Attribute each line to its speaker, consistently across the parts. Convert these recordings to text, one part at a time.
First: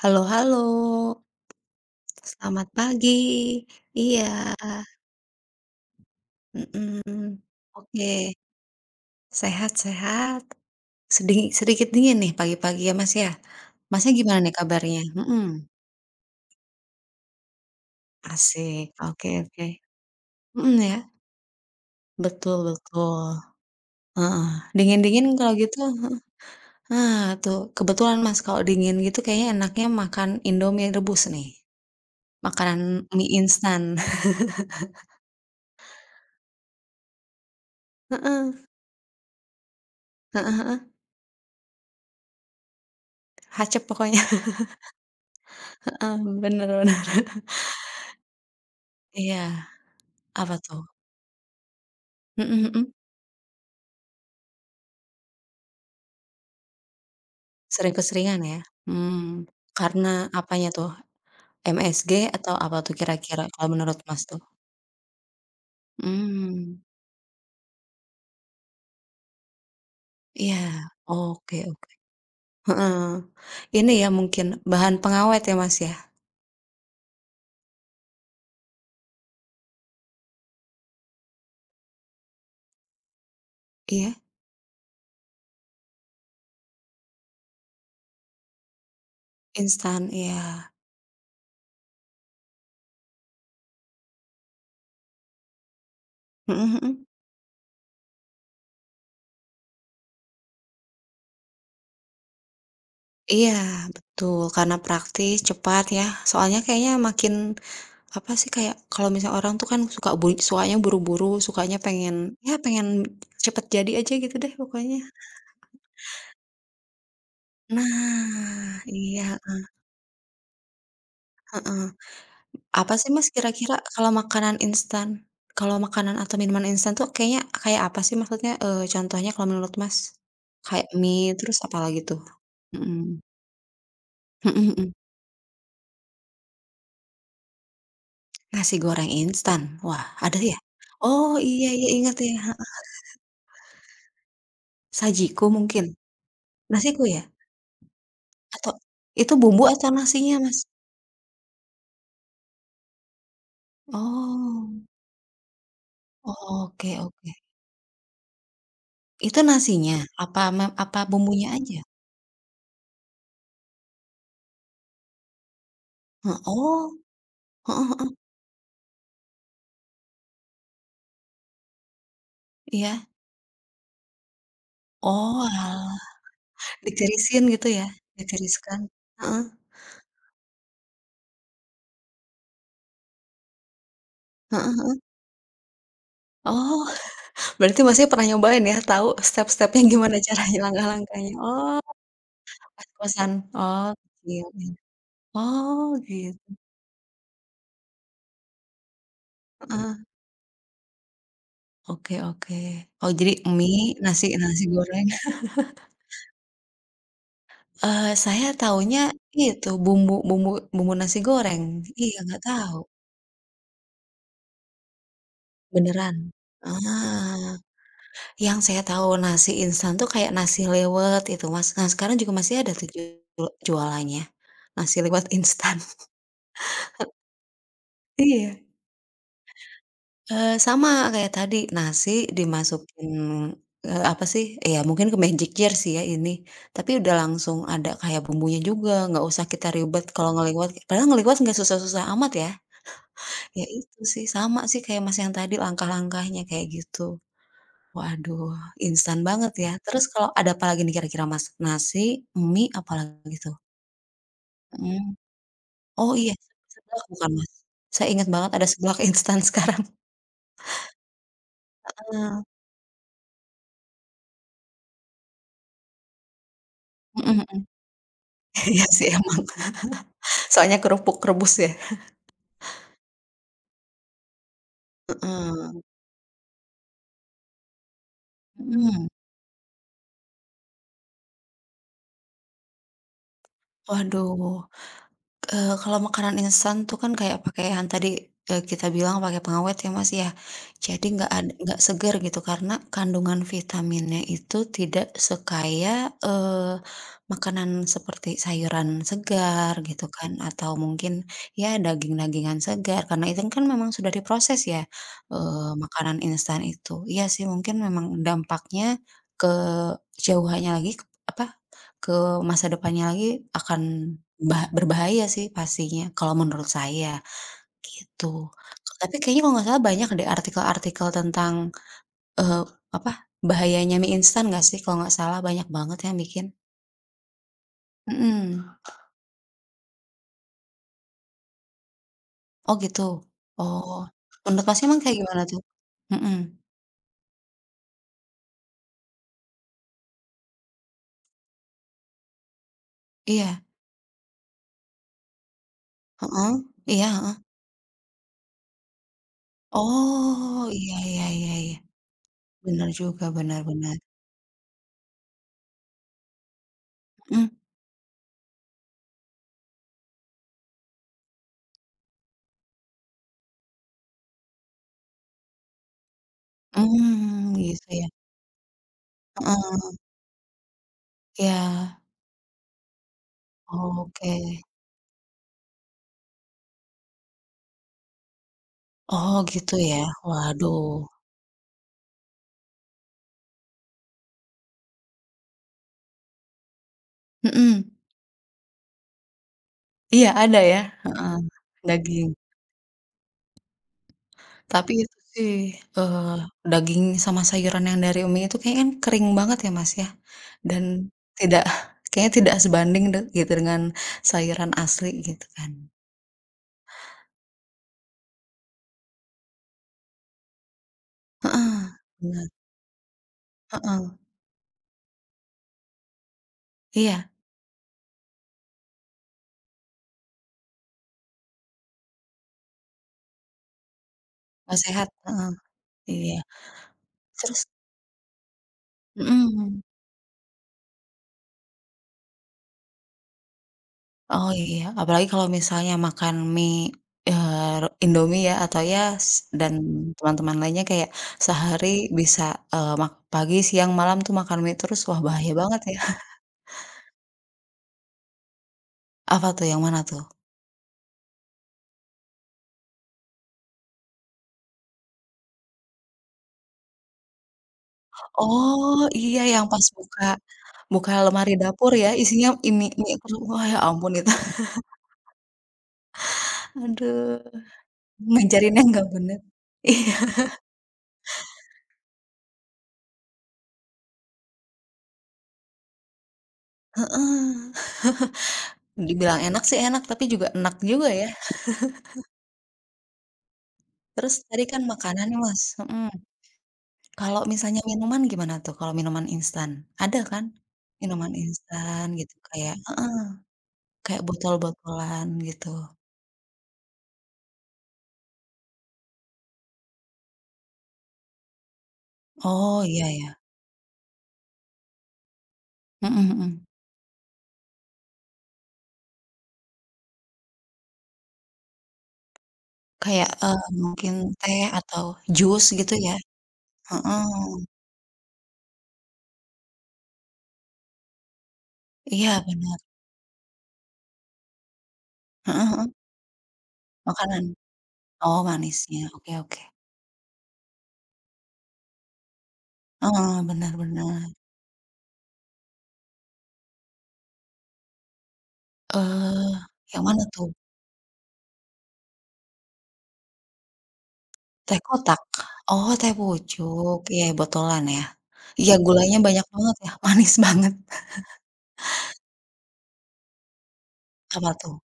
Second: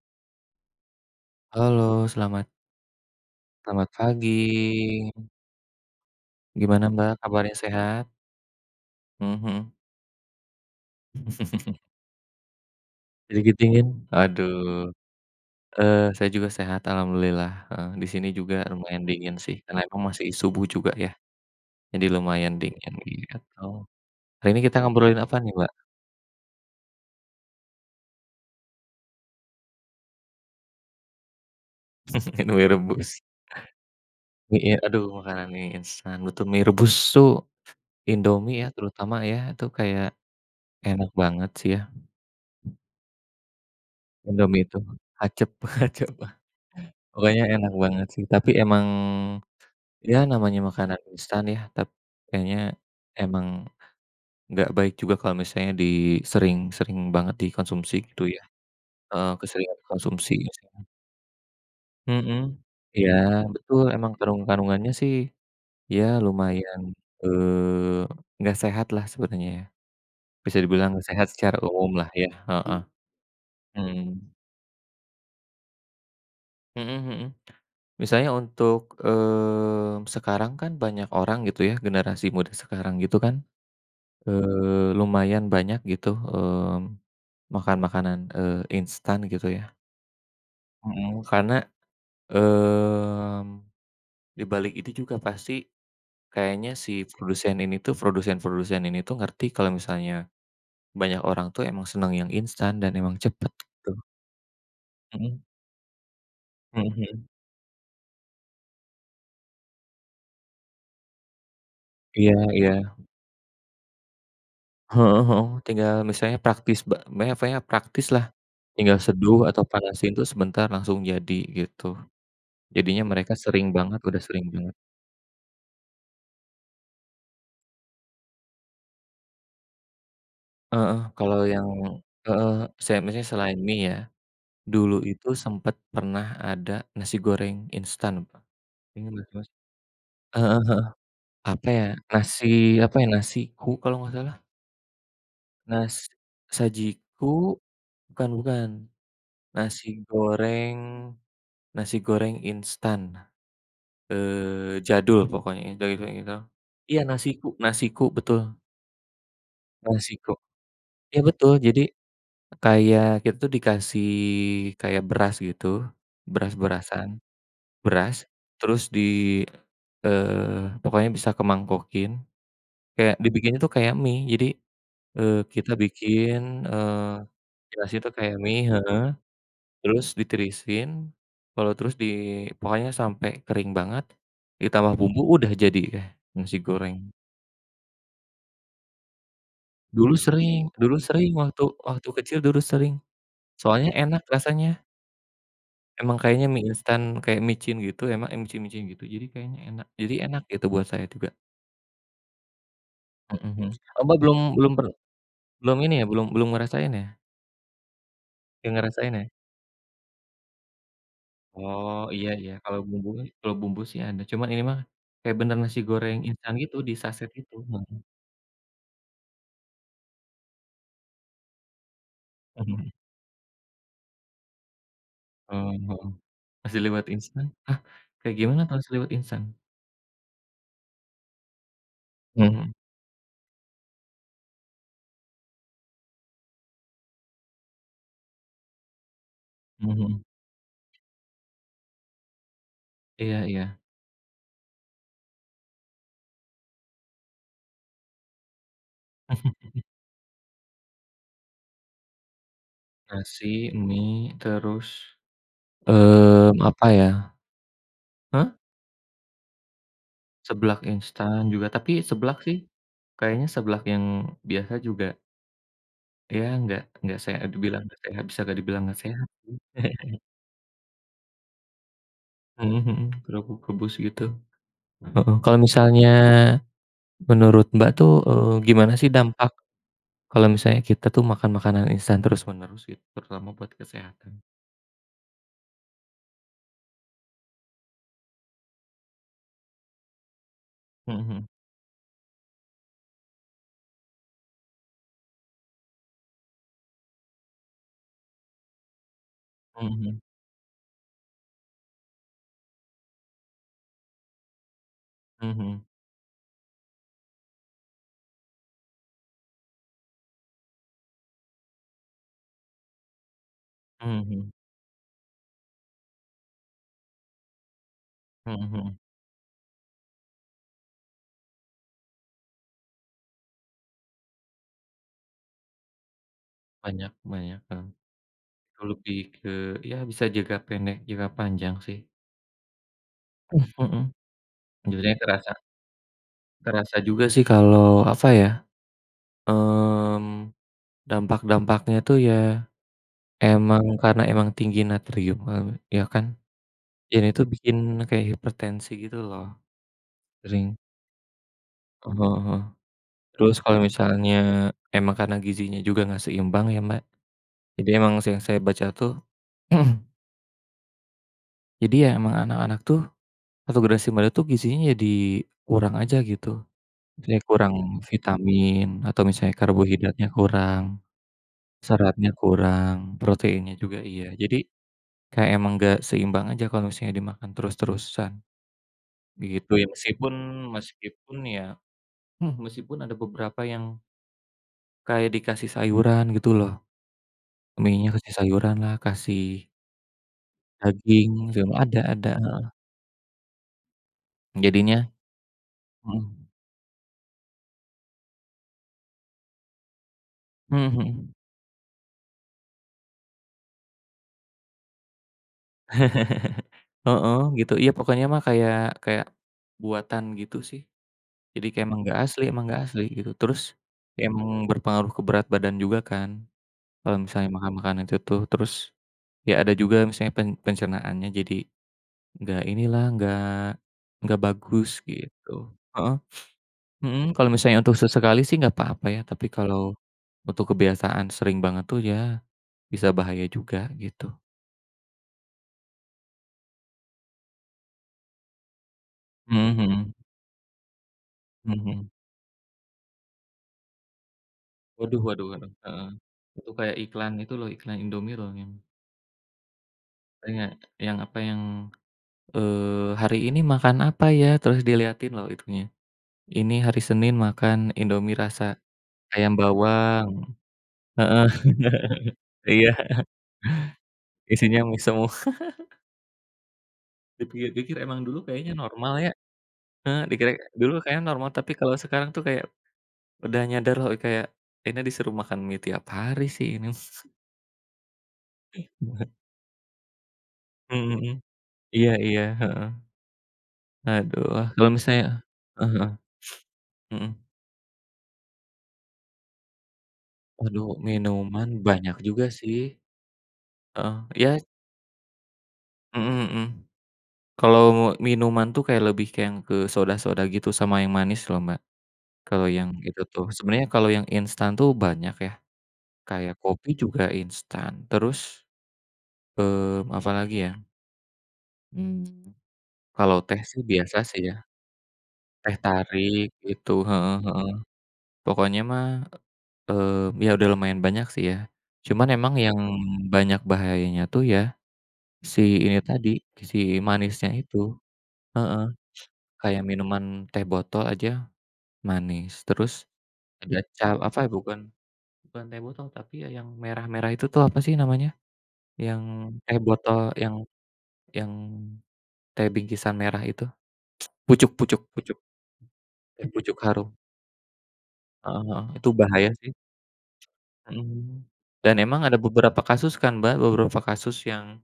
Speaker 1: Halo, halo.
Speaker 2: Halo, selamat
Speaker 1: Selamat pagi.
Speaker 2: Selamat
Speaker 1: Iya.
Speaker 2: pagi. Gimana,
Speaker 1: Mhm.
Speaker 2: Mbak, kabarnya
Speaker 1: Oke.
Speaker 2: sehat? Hmm,
Speaker 1: Sehat,
Speaker 2: hmm.
Speaker 1: sehat. Sediki sedikit dingin nih pagi-pagi ya, Mas, ya.
Speaker 2: Sedikit dingin?
Speaker 1: Masnya gimana nih
Speaker 2: Aduh.
Speaker 1: kabarnya? Hmm.
Speaker 2: Eee, saya juga sehat alhamdulillah, heeh. Di sini juga
Speaker 1: Asik.
Speaker 2: lumayan
Speaker 1: Oke
Speaker 2: dingin sih,
Speaker 1: oke.
Speaker 2: karena emang masih subuh
Speaker 1: Hmm,
Speaker 2: juga
Speaker 1: ya.
Speaker 2: ya, jadi lumayan
Speaker 1: Betul
Speaker 2: dingin, gitu.
Speaker 1: betul. Heeh.
Speaker 2: Hari ini kita ngobrolin apa
Speaker 1: Dingin-dingin
Speaker 2: nih,
Speaker 1: kalau
Speaker 2: Mbak?
Speaker 1: gitu heeh. Nah tuh, kebetulan Mas kalau dingin gitu kayaknya enaknya makan Indomie rebus, nih.
Speaker 2: Indomie
Speaker 1: Makanan
Speaker 2: rebus.
Speaker 1: mi instan.
Speaker 2: Mi, e aduh, makanan mi instan. Butuh mi rebus tuh, Indomie
Speaker 1: Heeh.
Speaker 2: ya terutama ya itu kayak,
Speaker 1: Heeh heeh.
Speaker 2: enak banget sih ya.
Speaker 1: Hacep pokoknya.
Speaker 2: Indomie itu, hacep, hacep.
Speaker 1: Heeh, benar benar.
Speaker 2: Pokoknya enak banget, sih. Tapi emang,
Speaker 1: Iya.
Speaker 2: ya
Speaker 1: Apa
Speaker 2: namanya
Speaker 1: tuh?
Speaker 2: makanan instan ya. Tap kayaknya
Speaker 1: Hmm, hmm.
Speaker 2: emang nggak baik juga kalau misalnya di sering-sering banget dikonsumsi
Speaker 1: Sering
Speaker 2: gitu
Speaker 1: keseringan
Speaker 2: ya.
Speaker 1: ya?
Speaker 2: Eee,
Speaker 1: Mhm.
Speaker 2: keseringan
Speaker 1: Karena
Speaker 2: konsumsi, gitu.
Speaker 1: apanya tuh? MSG atau
Speaker 2: Hmm.
Speaker 1: apa tuh
Speaker 2: Iya,
Speaker 1: kira-kira kalau
Speaker 2: betul,
Speaker 1: menurut
Speaker 2: emang
Speaker 1: Mas tuh?
Speaker 2: kandung kandungannya sih ya lumayan,
Speaker 1: Mhm.
Speaker 2: eee, nggak sehatlah sebenarnya ya.
Speaker 1: Iya,
Speaker 2: Bisa dibilang nggak sehat
Speaker 1: oke
Speaker 2: secara
Speaker 1: oke.
Speaker 2: umumlah ya, heeh.
Speaker 1: Heeh. Ini ya
Speaker 2: Mhm.
Speaker 1: mungkin bahan pengawet ya, Mas, ya?
Speaker 2: Mhm, mhm. Misalnya untuk, mmm, sekarang kan banyak orang gitu ya? Generasi muda sekarang itu kan,
Speaker 1: Iya.
Speaker 2: eee, lumayan banyak gitu, hmm, makan makanan, eee, instan gitu ya.
Speaker 1: Instan, iya.
Speaker 2: Mhm, karena, mmm, di balik itu juga pasti, kayaknya
Speaker 1: Mhm,
Speaker 2: si
Speaker 1: mhm.
Speaker 2: produsen ini tuh produsen-produsen ini tuh ngerti kalau misalnya, banyak orang tuh emang seneng yang instan, dan emang cepet
Speaker 1: Iya,
Speaker 2: gitu.
Speaker 1: betul. Karena praktis,
Speaker 2: Mhm.
Speaker 1: cepat ya. Soalnya
Speaker 2: Mhm,
Speaker 1: kayaknya
Speaker 2: mhm.
Speaker 1: makin apa sih, kayak kalau misalnya orang tuh kan suka bui sukanya buru-buru, sukanya pengen,
Speaker 2: Iya,
Speaker 1: ya,
Speaker 2: iya.
Speaker 1: pengen cepat jadi aja gitu deh pokoknya.
Speaker 2: Heeh, heeh. Tinggal misalnya praktis ba [unintelligible] praktislah,
Speaker 1: Nah
Speaker 2: tinggal
Speaker 1: iya,
Speaker 2: seduh atau
Speaker 1: heeh.
Speaker 2: panasin tuh sebentar langsung jadi
Speaker 1: Heeh.
Speaker 2: gitu.
Speaker 1: Apa
Speaker 2: Jadinya
Speaker 1: sih, Mas,
Speaker 2: mereka sering
Speaker 1: kira-kira
Speaker 2: banget,
Speaker 1: kalau
Speaker 2: udah sering
Speaker 1: makanan
Speaker 2: banget.
Speaker 1: instan, kalau makanan atau minuman instan tuh kayaknya kayak apa sih maksudnya, eee, contohnya kalau menurut, Mas? Kayak
Speaker 2: Heeh,
Speaker 1: mie,
Speaker 2: kalau
Speaker 1: terus
Speaker 2: yang
Speaker 1: apalagi tuh?
Speaker 2: heeh, sam
Speaker 1: Mhm.
Speaker 2: misalnya selain mie ya.
Speaker 1: Mhm, mhm.
Speaker 2: Dulu itu, sempat pernah ada nasi goreng instan, Mbak.
Speaker 1: Nasi goreng
Speaker 2: [unintelligible]
Speaker 1: instan? Wah, ada ya?
Speaker 2: Heeh heeh.
Speaker 1: Oh,
Speaker 2: Apa
Speaker 1: iya,
Speaker 2: ya,
Speaker 1: iya, inget, ya.
Speaker 2: nasi apa ya, nasiku kalau nggak salah.
Speaker 1: Sajiku mungkin?
Speaker 2: Nas
Speaker 1: Nasiku ya?
Speaker 2: sajiku, bukan bukan.
Speaker 1: Atau, itu bumbu atau
Speaker 2: Nasi
Speaker 1: nasinya, Mas?
Speaker 2: goreng, nasi goreng instan. Eee,
Speaker 1: Oh.
Speaker 2: jadul pokoknya. [unintelligible]
Speaker 1: Oke
Speaker 2: Iya,
Speaker 1: oke.
Speaker 2: Nasiku, Nasiku betul.
Speaker 1: Itu nasinya?
Speaker 2: Nasiku.
Speaker 1: Apa me apa
Speaker 2: Iya
Speaker 1: bumbunya
Speaker 2: betul, jadi
Speaker 1: aja?
Speaker 2: kayak kita tuh dikasih kayak beras gitu.
Speaker 1: He oh.
Speaker 2: Beras-berasan.
Speaker 1: Heeh heeh.
Speaker 2: Beras terus di eee, pokoknya bisa ke mangkokin.
Speaker 1: Iya.
Speaker 2: Kayak dibikinnya tuh kayak mie. Jadi, eee, kita
Speaker 1: Oalah.
Speaker 2: bikin, eee,
Speaker 1: Ditirisin gitu ya?
Speaker 2: nasinya tuh kayak mie
Speaker 1: Ditiriskan
Speaker 2: heeh.
Speaker 1: heeh.
Speaker 2: Terus ditirisin, kalau terus di pokoknya sampai kering banget,
Speaker 1: Heeh
Speaker 2: ditambah
Speaker 1: heeh.
Speaker 2: bumbu, udah jadi deh, nasi
Speaker 1: Oh,
Speaker 2: goreng.
Speaker 1: berarti Masnya pernah nyobain ya, tahu step-stepnya gimana
Speaker 2: Dulu
Speaker 1: caranya,
Speaker 2: sering dulu
Speaker 1: langkah-langkahnya,
Speaker 2: sering, waktu
Speaker 1: oh.
Speaker 2: waktu kecil dulu
Speaker 1: Pas
Speaker 2: sering.
Speaker 1: kosan? Oh,
Speaker 2: Soalnya enak
Speaker 1: iya iya.
Speaker 2: rasanya.
Speaker 1: Oh
Speaker 2: Emang kayaknya
Speaker 1: gitu.
Speaker 2: mie instan kayak micin gitu, enak yang micin-micin gitu. Jadi kayaknya enak,
Speaker 1: Heeh.
Speaker 2: jadi enak gitu buat saya juga.
Speaker 1: Oke, oke. Oh jadi
Speaker 2: Mhm, mhm.
Speaker 1: mie,
Speaker 2: Oh Mbak
Speaker 1: nasi
Speaker 2: belum
Speaker 1: nasi
Speaker 2: belum per
Speaker 1: goreng.
Speaker 2: belum ini ya, belum belum ngerasain ya?
Speaker 1: Eee, saya
Speaker 2: Pengen
Speaker 1: taunya
Speaker 2: ngerasain ya?
Speaker 1: itu, bumbu bumbu bumbu nasi goreng.
Speaker 2: Oh
Speaker 1: Iya,
Speaker 2: iya
Speaker 1: enggak
Speaker 2: iya.
Speaker 1: tahu.
Speaker 2: Kalau bumbu kalau bumbu sih ada. Cuman ini mah, kayak benar nasi goreng
Speaker 1: Beneran?
Speaker 2: instan gitu, di sachet
Speaker 1: Ah.
Speaker 2: gitu, mhm.
Speaker 1: Yang saya tahu nasi instan tuh kayak nasi liwet itu, Mas. Nah, sekarang juga masih ada tuh
Speaker 2: Mhm.
Speaker 1: ju jualannya, Nasi liwet instan.
Speaker 2: Eee, heeh. Nasi liwet
Speaker 1: He
Speaker 2: instan, hah? Kayak gimana
Speaker 1: Iya.
Speaker 2: tuh nasi liwet instan?
Speaker 1: Eee, sama kayak tadi, nasi
Speaker 2: Mhm.
Speaker 1: dimasukin, eee, apa sih, ya mungkin ke magic jar sih ya ini, tapi udah langsung ada kayak bumbunya juga, nggak usah kita ribet
Speaker 2: Mhm.
Speaker 1: kalau ngeliwet. Padahal ngeliwet enggak susah-susah amat ya.
Speaker 2: Iya
Speaker 1: Ya
Speaker 2: iya.
Speaker 1: itu sih, sama sih kayak Mas yang tadi langkah-langkahnya kayak gitu. Waduh, instan banget ya. Terus kalo ada apalagi nih kira-kira, Mas, nasi, mie, apalagi
Speaker 2: Nasi,
Speaker 1: tuh?
Speaker 2: mie, terus,
Speaker 1: Mhm. Oh iya,
Speaker 2: mmm, apa
Speaker 1: seblak
Speaker 2: ya?
Speaker 1: bukan, Mas? Saya inget banget
Speaker 2: Hah?
Speaker 1: ada seblak instan sekarang.
Speaker 2: Seblak instan juga. Tapi
Speaker 1: Heeh.
Speaker 2: seblak sih, kayaknya seblak yang biasa juga Ya enggak enggak seh
Speaker 1: Mhm mhm.
Speaker 2: dibilang nggak eh bisa nggak dibilang
Speaker 1: Iya
Speaker 2: nggak
Speaker 1: sih
Speaker 2: sehat,
Speaker 1: emang,
Speaker 2: sih.
Speaker 1: soalnya kerupuk rebus ya.
Speaker 2: Mhm mhm, kerupuk rebus gitu. Heeh, kalau
Speaker 1: Heeh.
Speaker 2: misalnya menurut Mbak tuh, eee, gimana
Speaker 1: Mhm.
Speaker 2: sih dampak kalau misalnya kita tuh makan makanan instan terus-menerus gitu terutama buat kesehatan?
Speaker 1: Waduh. Eee, kalau makanan instan tuh kan kayak pake yang tadi, eee, kita bilang pakai pengawet ya Mas ya. Jadi
Speaker 2: Mhm
Speaker 1: nggak ad
Speaker 2: mhm.
Speaker 1: nggak seger gitu karena kandungan vitaminnya itu tidak sekaya, eee, makanan seperti sayuran segar,
Speaker 2: Mhm
Speaker 1: gitu
Speaker 2: mhm.
Speaker 1: kan atau mungkin ya daging-dagingan segar, karena instan kan memang sudah diproses ya,
Speaker 2: Mhm
Speaker 1: eee,
Speaker 2: mhm.
Speaker 1: makanan instan itu. Iya sih, mungkin memang dampaknya ke jauhannya lagi ke apa, ke masa depannya lagi akan
Speaker 2: Mhm.
Speaker 1: ba berbahaya sih pastinya kalau menurut saya, gitu.
Speaker 2: Mhm mhm.
Speaker 1: Tapi kayaknya kalau nggak salah banyak deh artikel-artikel tentang, eee, apa bahayanya mie instan gak sih kalau gak salah banyak banget yang bikin.
Speaker 2: Banyak banyak, heeh.
Speaker 1: Mhm.
Speaker 2: Lebih ke ya bisa jangka pendek, jangka panjang sih.
Speaker 1: Oh gitu?
Speaker 2: Hmm,
Speaker 1: Oh.
Speaker 2: mhm.
Speaker 1: Menurut Masnya emang
Speaker 2: Jadinya
Speaker 1: kayak gimana
Speaker 2: kerasa.
Speaker 1: tuh? Mhm.
Speaker 2: Kerasa juga sih kalau apa ya, mmm, dampak-dampaknya tuh ya
Speaker 1: Iya.
Speaker 2: emang karena emang tinggi natrium meng ya kan.
Speaker 1: Heeh. Iya,
Speaker 2: Ini itu
Speaker 1: heeh.
Speaker 2: bikin kayak hipertensi gitu loh,
Speaker 1: Oh
Speaker 2: sering
Speaker 1: iya iya iya iya.
Speaker 2: Heeh heeh.
Speaker 1: Bener juga,
Speaker 2: Terus
Speaker 1: bener
Speaker 2: kalau
Speaker 1: bener.
Speaker 2: misalnya, emang karena gizinya juga nggak seimbang ya, Mbak.
Speaker 1: Mhm.
Speaker 2: Jadi emang sih yang saya baca tuh Jadi ya emang anak-anak tuh atau generasi muda tuh gizinya jadi kurang aja gitu. Misalnya
Speaker 1: Mmm,
Speaker 2: kurang
Speaker 1: gitu ya.
Speaker 2: vitamin atau misalnya
Speaker 1: Heeh.
Speaker 2: karbohidratnya kurang,
Speaker 1: Iya.
Speaker 2: seratnya kurang, proteinnya juga iya. Jadi
Speaker 1: Oke.
Speaker 2: kayak emang enggak seimbang aja kalau misalnya dimakan terus-terusan,
Speaker 1: Oh,
Speaker 2: begitu
Speaker 1: gitu
Speaker 2: ya.
Speaker 1: ya?
Speaker 2: Meskipun
Speaker 1: Waduh.
Speaker 2: meskipun ya hmm, meskipun ada beberapa yang kayak dikasih sayuran gitu loh.
Speaker 1: Mhm.
Speaker 2: Mie-nya kasih sayuranlah, kasih
Speaker 1: Iya ada ya, heeh,
Speaker 2: Daging zem ada ada,
Speaker 1: daging.
Speaker 2: heeh.
Speaker 1: Tapi
Speaker 2: Jadinya
Speaker 1: itu sih, eee,
Speaker 2: hmm.
Speaker 1: daging sama sayuran yang dari mi itu kayaknya kan kering banget ya Mas ya, dan
Speaker 2: Mmm, mhm.
Speaker 1: tidak kayaknya tidak sebanding tuh gitu dengan sayuran asli, gitu kan.
Speaker 2: Heeh, gitu. Iya pokoknya mah kayak kayak buatan gitu sih. Jadi kayak
Speaker 1: Heeh,
Speaker 2: emang enggak asli
Speaker 1: benar.
Speaker 2: emang enggak asli, gitu. Terus,
Speaker 1: Heeh.
Speaker 2: emang berpengaruh ke berat badan juga kan, kalau
Speaker 1: Iya.
Speaker 2: misalnya makan-makanan itu tuh. Terus, ya ada juga misalnya pen pencernaannya jadi enggak inilah, enggak enggak
Speaker 1: Pas
Speaker 2: bagus,
Speaker 1: sehat?
Speaker 2: gitu.
Speaker 1: Heeh.
Speaker 2: Heeh.
Speaker 1: Iya.
Speaker 2: Mhm, kalau
Speaker 1: Terus?
Speaker 2: misalnya untuk sesekali sih enggak apa-apa ya. Tapi
Speaker 1: Mhm.
Speaker 2: kalau, untuk kebiasaan sering banget tuh ya, bisa bahaya juga, gitu.
Speaker 1: Oh iya, apalagi kalau misalnya makan mi, eee, re Indomie ya, atau ya
Speaker 2: Mhm
Speaker 1: dan
Speaker 2: mhm.
Speaker 1: teman-teman lainnya kayak, sehari
Speaker 2: Mhm.
Speaker 1: bisa, eee, mak pagi, siang, malam tuh makan mie terus, wah
Speaker 2: Waduh waduh
Speaker 1: bahaya
Speaker 2: waduh.
Speaker 1: banget ya.
Speaker 2: Heeh. Itu kayak iklan itu loh, iklan Indomie loh yang
Speaker 1: Apa tuh yang mana tuh?
Speaker 2: Oh ya, yang apa yang, eee, "Hari ini makan apa ya?" terus diliatin loh itunya. "Ini hari Senin makan Indomie rasa
Speaker 1: Oh, iya
Speaker 2: ayam
Speaker 1: yang pas buka
Speaker 2: bawang."
Speaker 1: buka
Speaker 2: Heeh.
Speaker 1: lemari dapur ya isinya i mi
Speaker 2: Iya.
Speaker 1: mi semua, ya ampun itu.
Speaker 2: Isinya mi semua.
Speaker 1: Aduh.
Speaker 2: Dipikir-pikir emang dulu kayaknya
Speaker 1: Ngajarinnya nggak
Speaker 2: normal ya.
Speaker 1: benar. Iya.
Speaker 2: Heeh, dikira dulu kayaknya normal tapi kalau sekarang tuh kayak, udah nyadar loh kayak, ini disuruh makan mi tiap hari sih ini.
Speaker 1: Heeh. dibilang enak sih enak tapi juga enek
Speaker 2: Mmm,
Speaker 1: juga ya.
Speaker 2: mhm. Iya iya. Heeh.
Speaker 1: Terus,
Speaker 2: Aduh.
Speaker 1: tadi kan
Speaker 2: Kalau
Speaker 1: makanan
Speaker 2: misalnya
Speaker 1: nih Mas,
Speaker 2: Heeh
Speaker 1: mhm.
Speaker 2: heeh. Mhm.
Speaker 1: Kalau misalnya minuman gimana tuh kalau minuman instan? Ada kan,
Speaker 2: Aduh,
Speaker 1: minuman
Speaker 2: minuman
Speaker 1: instan
Speaker 2: banyak
Speaker 1: gitu
Speaker 2: juga
Speaker 1: kayak
Speaker 2: sih.
Speaker 1: heeh.
Speaker 2: Heeh,
Speaker 1: Kayak
Speaker 2: iya
Speaker 1: botol-botolan, gitu.
Speaker 2: Mhm mhm. Kalau mo minuman tuh kayak lebih ke yang ke soda-soda gitu sama yang manis loh, Mbak. Kalau
Speaker 1: Oh
Speaker 2: yang
Speaker 1: iya
Speaker 2: itu
Speaker 1: iya.
Speaker 2: tuh. Sebenarnya kalau yang instan tuh banyak ya.
Speaker 1: Mhm
Speaker 2: Kayak
Speaker 1: mhm.
Speaker 2: kopi juga instan. Terus, mmm, apalagi ya? Mmm,
Speaker 1: Kayak,
Speaker 2: kalau
Speaker 1: eee,
Speaker 2: teh sih
Speaker 1: mungkin
Speaker 2: biasa sih ya.
Speaker 1: teh atau jus
Speaker 2: Teh
Speaker 1: gitu ya?
Speaker 2: tarik itu.
Speaker 1: Heeh.
Speaker 2: Heeh heeh. Pokoknya mah e eee, ya udah lumayan banyak sih ya. Cuman
Speaker 1: Iya,
Speaker 2: emang
Speaker 1: bener.
Speaker 2: yang banyak bahayanya tuh ya si
Speaker 1: Heeh heeh.
Speaker 2: ini tadi, si
Speaker 1: Makanan.
Speaker 2: manisnya itu.
Speaker 1: Oh
Speaker 2: Heeh.
Speaker 1: manisnya, oke oke.
Speaker 2: Kayak minuman teh botol aja, manis. Terus
Speaker 1: Heeh, benar
Speaker 2: ada cap
Speaker 1: benar.
Speaker 2: apa bukan, bukan teh botol tapi ya yang merah-merah itu tuh apa sih namanya? Yang
Speaker 1: Eee,
Speaker 2: teh
Speaker 1: yang
Speaker 2: botol
Speaker 1: mana tuh?
Speaker 2: yang yang teh bingkisan merah itu. Pucuk
Speaker 1: Teh
Speaker 2: Pucuk
Speaker 1: kotak?
Speaker 2: Pucuk.
Speaker 1: Oh Teh
Speaker 2: Teh Pucuk
Speaker 1: Pucuk,
Speaker 2: Harum.
Speaker 1: iya botolan ya.
Speaker 2: Heeh
Speaker 1: Iya
Speaker 2: heeh, itu
Speaker 1: gulanya banyak
Speaker 2: bahaya sih.
Speaker 1: banget ya manis banget.
Speaker 2: Mhm, dan emang ada beberapa kasus kan Mbak, beberapa kasus
Speaker 1: Apa
Speaker 2: yang
Speaker 1: tuh?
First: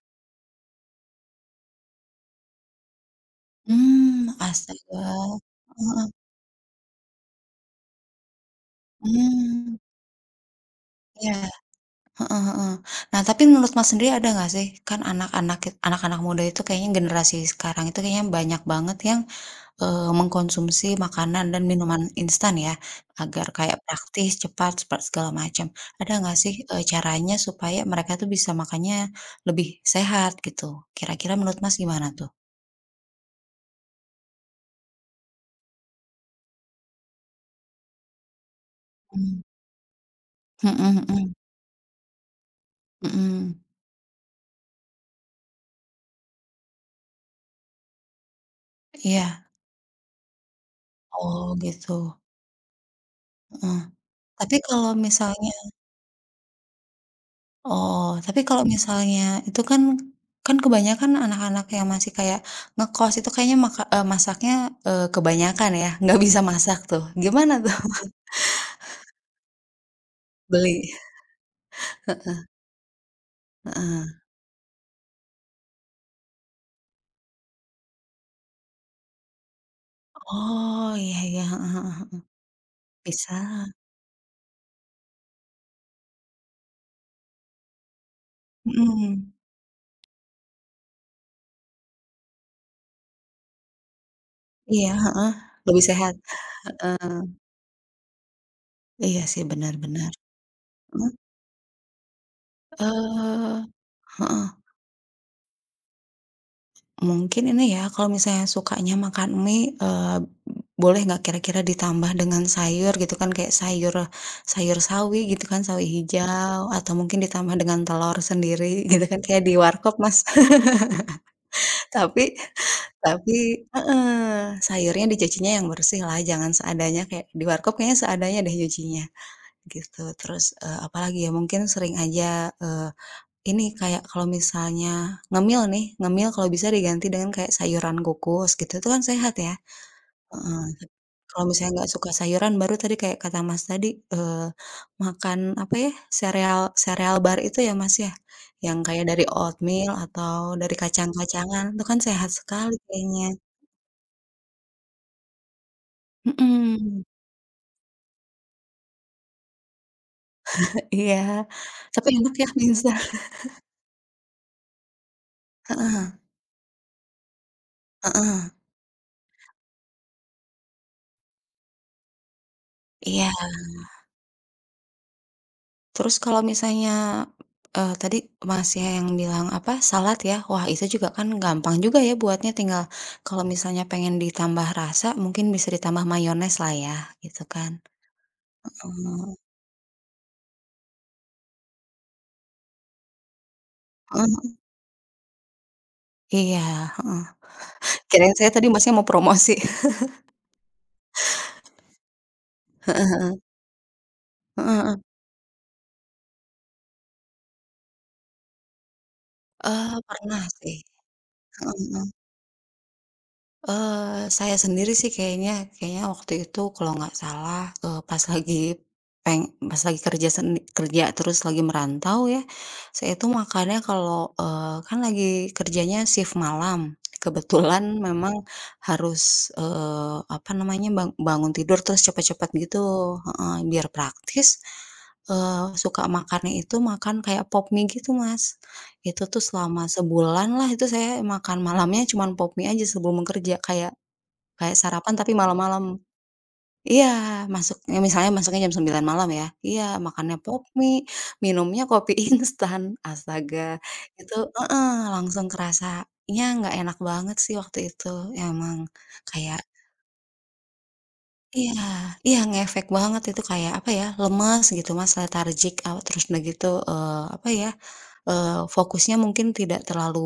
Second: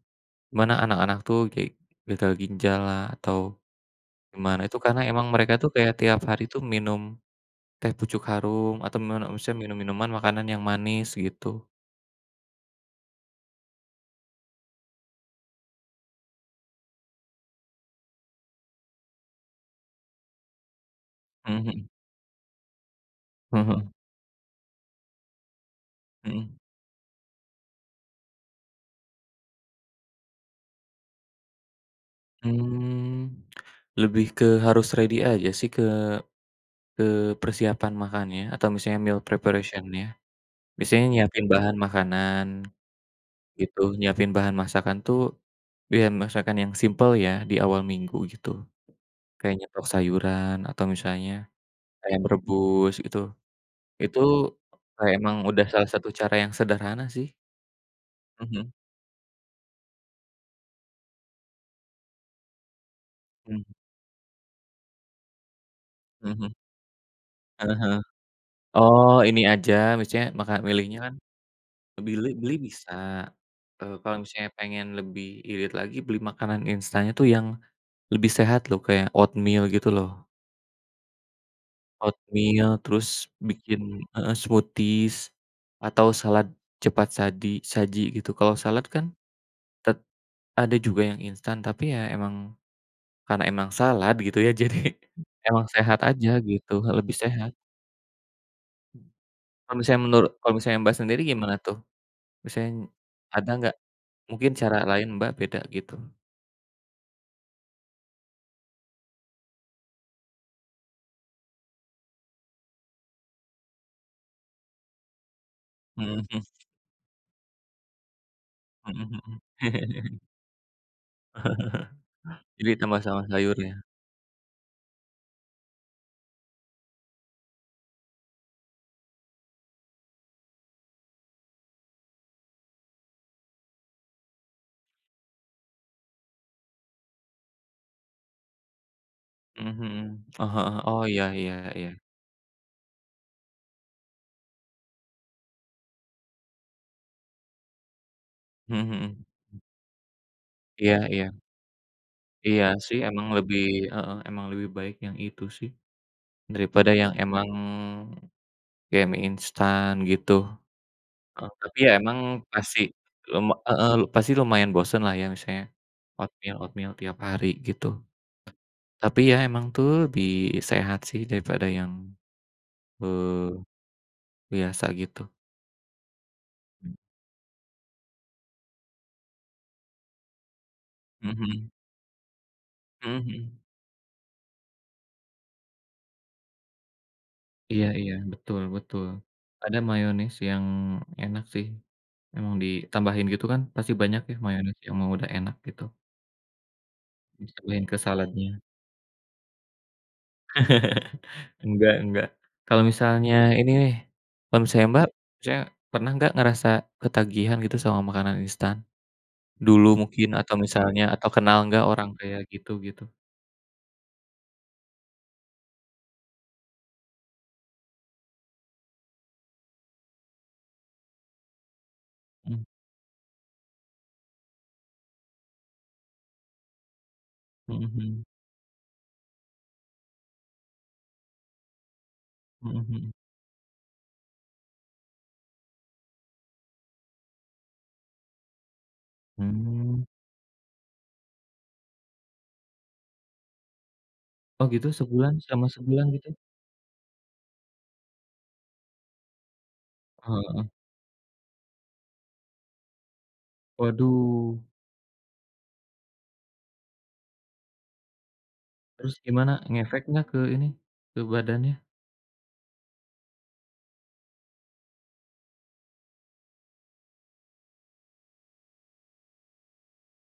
Speaker 2: mana anak-anak tuh kayak gagal ginjallah, atau
Speaker 1: Mmm,
Speaker 2: gimana. Itu
Speaker 1: astaga.
Speaker 2: karena emang mereka tuh
Speaker 1: Heeh
Speaker 2: kayak
Speaker 1: heeh.
Speaker 2: tiap hari tuh minum Teh Pucuk Harum atau mana maksudnya
Speaker 1: Mmm.
Speaker 2: minum-minuman makanan yang manis
Speaker 1: Iya,
Speaker 2: gitu.
Speaker 1: heeh heeh. Nah tapi menurut, Mas sendiri ada gak, sih, kan anak-anak kit anak-anak muda itu kayaknya generasi sekarang itu kayaknya banyak banget yang, eee, mengkonsumsi makanan dan
Speaker 2: Heeh heeh.
Speaker 1: minuman instan ya agar
Speaker 2: Heeh
Speaker 1: kayak
Speaker 2: heeh.
Speaker 1: praktis, cepat, sepet segala macam. Ada gak sih,
Speaker 2: Hmm.
Speaker 1: eee, caranya supaya mereka tuh bisa makannya lebih sehat gitu, kira-kira menurut Mas, gimana tuh?
Speaker 2: Mmm, lebih ke harus ready aja sih ke eee, persiapan makannya atau misalnya meal
Speaker 1: Mmm.
Speaker 2: preparation-nya.
Speaker 1: Hmm
Speaker 2: Biasanya
Speaker 1: hmm.
Speaker 2: nyiapin bahan makanan
Speaker 1: Mhm.
Speaker 2: gitu. Nyiapin bahan masakan tuh biar masakan yang simpel ya di awal minggu gitu.
Speaker 1: Iya.
Speaker 2: Kayak nyetok sayuran atau misalnya
Speaker 1: Oh gitu.
Speaker 2: ayam rebus itu.
Speaker 1: Heeh.
Speaker 2: Itu
Speaker 1: Tapi kalau
Speaker 2: kayak emang
Speaker 1: misalnya
Speaker 2: udah salah satu cara yang sederhana sih.
Speaker 1: Oh, tapi kalau
Speaker 2: Mhm.
Speaker 1: misalnya itu kan kan kebanyakan anak-anak yang masih kayak ngekos itu kayaknya
Speaker 2: Mmm.
Speaker 1: maka eee, masaknya, eee, kebanyakan ya, nggak bisa
Speaker 2: Mhm.
Speaker 1: masak tuh, gimana tuh?
Speaker 2: Heeh heeh. Oh, ini aja misalnya maka
Speaker 1: Beli?
Speaker 2: milihnya kan, bili
Speaker 1: Heeh.
Speaker 2: beli bisa. Eee, kalau
Speaker 1: Heeh.
Speaker 2: misalnya pengen lebih irit lagi beli makanan instannya tuh yang lebih sehat loh, kayak oatmeal gitu loh.
Speaker 1: Oh, iya iya, heeh heeh heeh.
Speaker 2: Oatmeal terus
Speaker 1: Bisa.
Speaker 2: bikin heeh, smoothies atau salad cepat sadi saji gitu. Kalau salad kan
Speaker 1: Mhm.
Speaker 2: tet ada juga yang instan tapi ya emang karena emang salad gitu ya jadi
Speaker 1: Iya, heeh,
Speaker 2: emang
Speaker 1: lebih
Speaker 2: sehat
Speaker 1: sehat.
Speaker 2: aja gitu, heeh, lebih
Speaker 1: Heeh.
Speaker 2: sehat.
Speaker 1: Iya sih, benar
Speaker 2: Kalau misalnya
Speaker 1: benar.
Speaker 2: menurut kalau misalnya Mbak
Speaker 1: Mmm?
Speaker 2: sendiri gimana tuh? Misaln ada
Speaker 1: Eee,
Speaker 2: nggak,
Speaker 1: heeh.
Speaker 2: mungkin cara lain, Mbak beda gitu?
Speaker 1: Mungkin ini ya kalau misalnya sukanya makan mie, eee, boleh nggak kira-kira ditambah dengan sayur gitu kan, kayak sayur sayur sawi gitu kan sawi
Speaker 2: Mhm.
Speaker 1: hijau atau mungkin ditambah dengan telur sendiri gitu kan
Speaker 2: Mhm
Speaker 1: kayak di
Speaker 2: mhm.
Speaker 1: warkop, Mas. Tapi,
Speaker 2: Jadi tambah sama
Speaker 1: tapi
Speaker 2: sayurnya.
Speaker 1: heeh, sayurnya dicucinya yang bersih lah jangan seadanya, kayak di warkop kayaknya seadanya deh nyucinya, gitu. Terus, eee, apalagi ya mungkin sering aja, eee, ini kayak kalau misalnya ngemil nih, ngemil kalau bisa diganti dengan kayak sayuran kukus gitu, itu kan sehat ya.
Speaker 2: Mhm mhm.
Speaker 1: Heeh.
Speaker 2: Aha aha. Oh iya
Speaker 1: Kalau
Speaker 2: iya
Speaker 1: misalnya
Speaker 2: iya.
Speaker 1: nggak suka sayuran, baru tadi kayak kata Mas tadi, eee, makan apa ya, sereal sereal bar itu ya Mas ya, yang
Speaker 2: Mhm
Speaker 1: kayak dari
Speaker 2: mhm.
Speaker 1: oatmeal atau dari
Speaker 2: Iya iya.
Speaker 1: kacang-kacangan itu kan sehat
Speaker 2: Iya
Speaker 1: sekali
Speaker 2: sih emang
Speaker 1: kayaknya.
Speaker 2: lebih, heeh, emang lebih baik yang itu sih, daripada
Speaker 1: Mhm.
Speaker 2: yang emang kayak mie instan gitu.
Speaker 1: Iya,
Speaker 2: Eee, tapi ya
Speaker 1: tapi
Speaker 2: emang
Speaker 1: enak ya, mie
Speaker 2: pasti
Speaker 1: instan.
Speaker 2: lum heeh, pasti lumayan bosen lah ya misalnya,
Speaker 1: Heeh.
Speaker 2: oatmeal oatmeal tiap hari gitu.
Speaker 1: Heeh.
Speaker 2: Tapi ya emang itu lebih sehat sih daripada yang,
Speaker 1: Iya.
Speaker 2: eee, biasa gitu.
Speaker 1: Terus kalau misalnya, eee, tadi Masnya yang bilang apa, salad ya? Wah, itu juga kan
Speaker 2: Mhm mhm.
Speaker 1: gampang juga ya buatnya tinggal
Speaker 2: Hmm hmm.
Speaker 1: kalau misalnya pengen ditambah rasa mungkin bisa ditambah mayoneslah ya, gitu kan,
Speaker 2: Iya iya, betul betul.
Speaker 1: heeh.
Speaker 2: Ada mayones yang enak sih. Emang ditambahin gitu kan pasti banyak
Speaker 1: Heeh
Speaker 2: ya
Speaker 1: heeh.
Speaker 2: mayones yang emang udah enak gitu.
Speaker 1: Iya, heeh,
Speaker 2: Ituin ke
Speaker 1: kirain saya
Speaker 2: saladnya.
Speaker 1: tadi Masnya mau promosi.
Speaker 2: Enggak enggak. Kalau
Speaker 1: Heeh heeh.
Speaker 2: misalnya ini nih, kalau
Speaker 1: Heeh
Speaker 2: misalnya
Speaker 1: heeh.
Speaker 2: Mbak, misalnya pernah enggak ngerasa ketagihan gitu sama makanan instan, dulu
Speaker 1: Eee,
Speaker 2: mungkin
Speaker 1: pernah
Speaker 2: atau
Speaker 1: sih.
Speaker 2: misalnya atau kenal
Speaker 1: Heeh
Speaker 2: enggak orang
Speaker 1: heeh.
Speaker 2: kayak gitu, gitu?
Speaker 1: Eee, saya sendiri sih kayaknya kayaknya waktu itu kalau nggak salah, eee, pas lagi peng pas lagi kerja seni kerja terus lagi merantau ya,
Speaker 2: Mmm.
Speaker 1: saya itu makannya kalau, eee, kan lagi kerjanya shift malam.
Speaker 2: Hmm
Speaker 1: Kebetulan
Speaker 2: hmm.
Speaker 1: memang harus, eee, apa namanya, bang bangun tidur terus cepat-cepat gitu.
Speaker 2: Hmm hmm.
Speaker 1: Heeh, biar praktis, eee, suka makannya itu makan kayak Pop Mie gitu Mas. Itu tuh selama
Speaker 2: Mmm.
Speaker 1: sebulan lah itu saya makan malamnya cuman Pop Mie aja sebelum kerja. Kayak
Speaker 2: Oh
Speaker 1: kayak
Speaker 2: gitu
Speaker 1: sarapan
Speaker 2: sebulan,
Speaker 1: tapi
Speaker 2: selama
Speaker 1: malam-malam.
Speaker 2: sebulan gitu?
Speaker 1: Iya masuk nih misalnya masuknya jam 9.00 malam ya. Iya makannya
Speaker 2: Heeh
Speaker 1: Pop
Speaker 2: heeh.
Speaker 1: Mie, minumnya kopi instan. Astaga. Itu
Speaker 2: Waduh.
Speaker 1: heeh, langsung kerasanya nggak enak banget sih waktu itu. Emang
Speaker 2: Terus
Speaker 1: kayak
Speaker 2: gimana ngefek enggak ke ini, ke
Speaker 1: Iya,
Speaker 2: badannya?
Speaker 1: iya ngefek banget itu kayak apa ya, lemes gitu Mas, lethargic out. Terus udah gitu, eee, apa ya, eee, fokusnya mungkin tidak terlalu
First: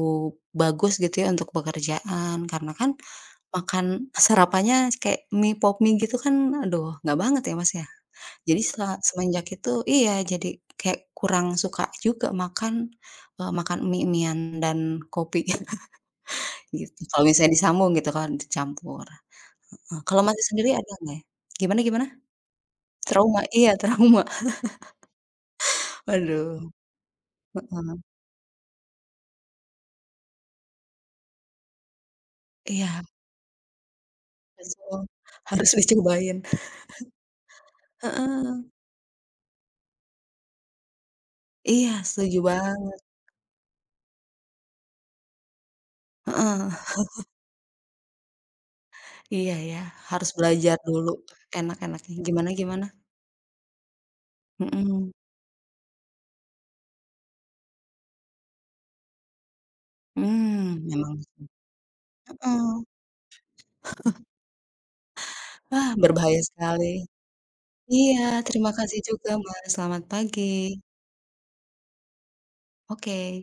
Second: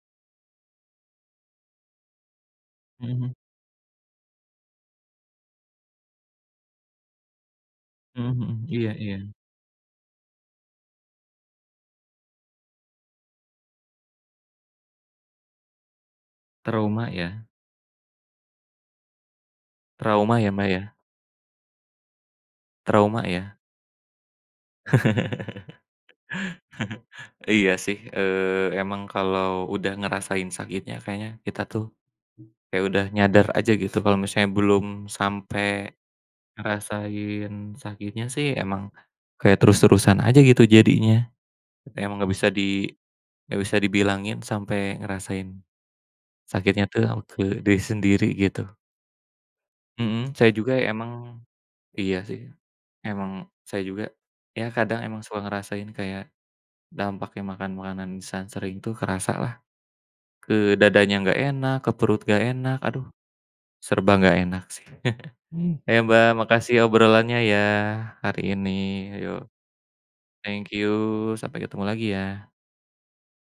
Speaker 1: bagus gitu ya untuk pekerjaan. Karena kan,
Speaker 2: Hmm hmm.
Speaker 1: makan sarapannya kayak mie Pop Mie gitu kan aduh nggak banget ya Mas ya.
Speaker 2: Hmm
Speaker 1: Jadi
Speaker 2: hmm, iya
Speaker 1: setelah
Speaker 2: iya.
Speaker 1: semenjak itu iya jadi kayak kurang suka juga makan, eee, makan mie-mie-an dan kopi gitu.
Speaker 2: Trauma
Speaker 1: Kalau
Speaker 2: ya?
Speaker 1: misalnya disambung gitu kan dicampur, heeh. Kalau
Speaker 2: Trauma
Speaker 1: Masnya
Speaker 2: ya Mbak
Speaker 1: sendiri ada
Speaker 2: ya?
Speaker 1: nggak ya? Gimana gimana?
Speaker 2: Trauma
Speaker 1: Trauma.
Speaker 2: ya?
Speaker 1: Iya trauma. Belum,
Speaker 2: Iya
Speaker 1: heeh.
Speaker 2: sih, eee, emang kalau udah ngerasain sakitnya kayaknya kita tuh, kayak
Speaker 1: Iya.
Speaker 2: udah nyadar aja gitu kalau misalnya belum
Speaker 1: [unintelligible] Harus
Speaker 2: sampai,
Speaker 1: dicobain.
Speaker 2: ngerasain sakitnya sih
Speaker 1: Heeh.
Speaker 2: emang, kayak terus-terusan aja gitu jadinya.
Speaker 1: Iya
Speaker 2: Emang enggak
Speaker 1: setuju
Speaker 2: bisa di
Speaker 1: banget.
Speaker 2: enggak bisa dibilangin sampai ngerasain
Speaker 1: Heeh.
Speaker 2: sakitnya tuh au ke diri sendiri gitu.
Speaker 1: Iya ya, harus
Speaker 2: Hmm, saya juga
Speaker 1: belajar dulu,
Speaker 2: emang
Speaker 1: enak-enaknya
Speaker 2: iya, sih.
Speaker 1: gimana gimana?
Speaker 2: Emang saya juga ya kadang
Speaker 1: Hmm.
Speaker 2: emang suka ngerasain kayak, dampaknya makan makanan instan sering tuh kerasalah. Ke
Speaker 1: Mmm, memang
Speaker 2: dadanya
Speaker 1: sih,
Speaker 2: enggak enak, ke perut enggak
Speaker 1: heeh.
Speaker 2: enak, aduh, serba enggak enak sih.
Speaker 1: Ah,
Speaker 2: Ya Mbak
Speaker 1: berbahaya
Speaker 2: makasih
Speaker 1: sekali.
Speaker 2: obrolannya ya
Speaker 1: Iya
Speaker 2: hari ini.
Speaker 1: terima kasih juga
Speaker 2: Yuk,
Speaker 1: Mas, selamat pagi.
Speaker 2: thank you, sampai ketemu lagi ya.
Speaker 1: Oke.